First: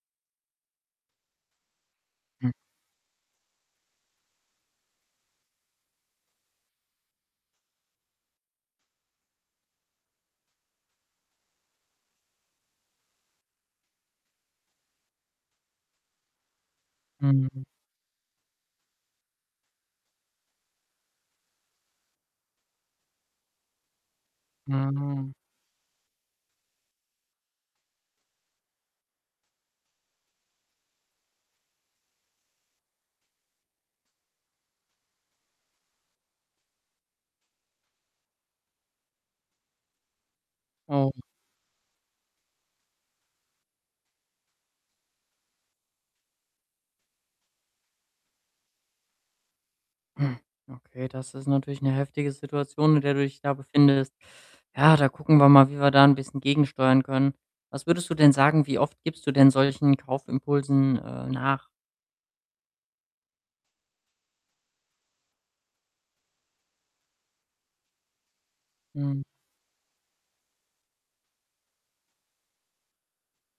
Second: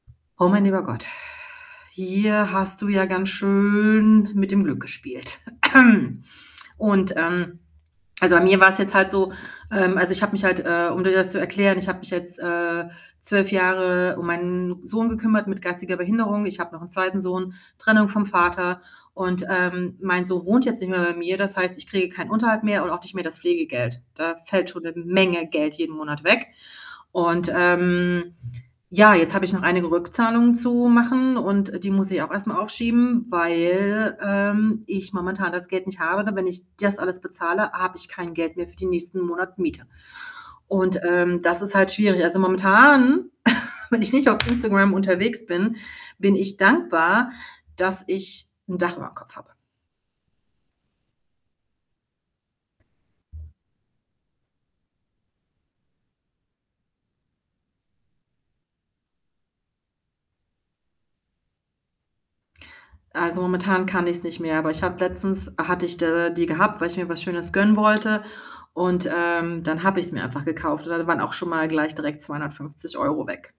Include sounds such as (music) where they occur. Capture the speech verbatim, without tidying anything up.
Oh mein lieber Gott, (exhales) Hm. hier hast du ja ganz schön mit dem Glück gespielt. (clears throat) Und, ähm also, bei mir war's jetzt halt so, ähm also, ich habe mich halt, äh, um dir das zu erklären, ich habe mich, äh, jetzt zwölf Jahre um meinen Sohn gekümmert mit geistiger Behinderung. Ich habe noch 'nen zweiten Sohn, Mhm. Trennung vom Vater und, ähm, mein Sohn wohnt jetzt nicht mehr bei mir. Das heißt, ich kriege keinen Unterhalt mehr und auch nicht mehr das Pflegegeld. Da fällt schon 'ne Mhm. Menge Geld jeden Monat weg. Und, ähm, ja, jetzt habe ich noch einige Rückzahlungen zu machen und die muss ich auch erstmal aufschieben, weil, ähm, ich momentan das Geld nicht habe. Und wenn ich das alles bezahle, habe ich kein Geld mehr für die nächsten Monat Miete. Und, Oh. ähm, das ist halt schwierig. Also, momentan, (chuckles) wenn ich nicht auf Instagram unterwegs bin, bin ich dankbar, dass ich 'n Dach überm Kopf habe. Hm. Okay, das ist natürlich 'ne heftige Situation, in der du dich da befindest. Ja, da gucken wir mal, wie wir da 'n bisschen gegensteuern können. Was würdest du denn sagen, wie oft gibst du denn solchen Kaufimpulsen, äh, nach? Also, momentan kann ich's nicht mehr, aber ich habe letztens hatte ich da die gehabt, weil ich mir was Schönes gönnen wollte und, Hm. ähm, dann habe ich's mir einfach gekauft und dann waren auch schon mal gleich direkt zweihundertfünfzig Euro weg.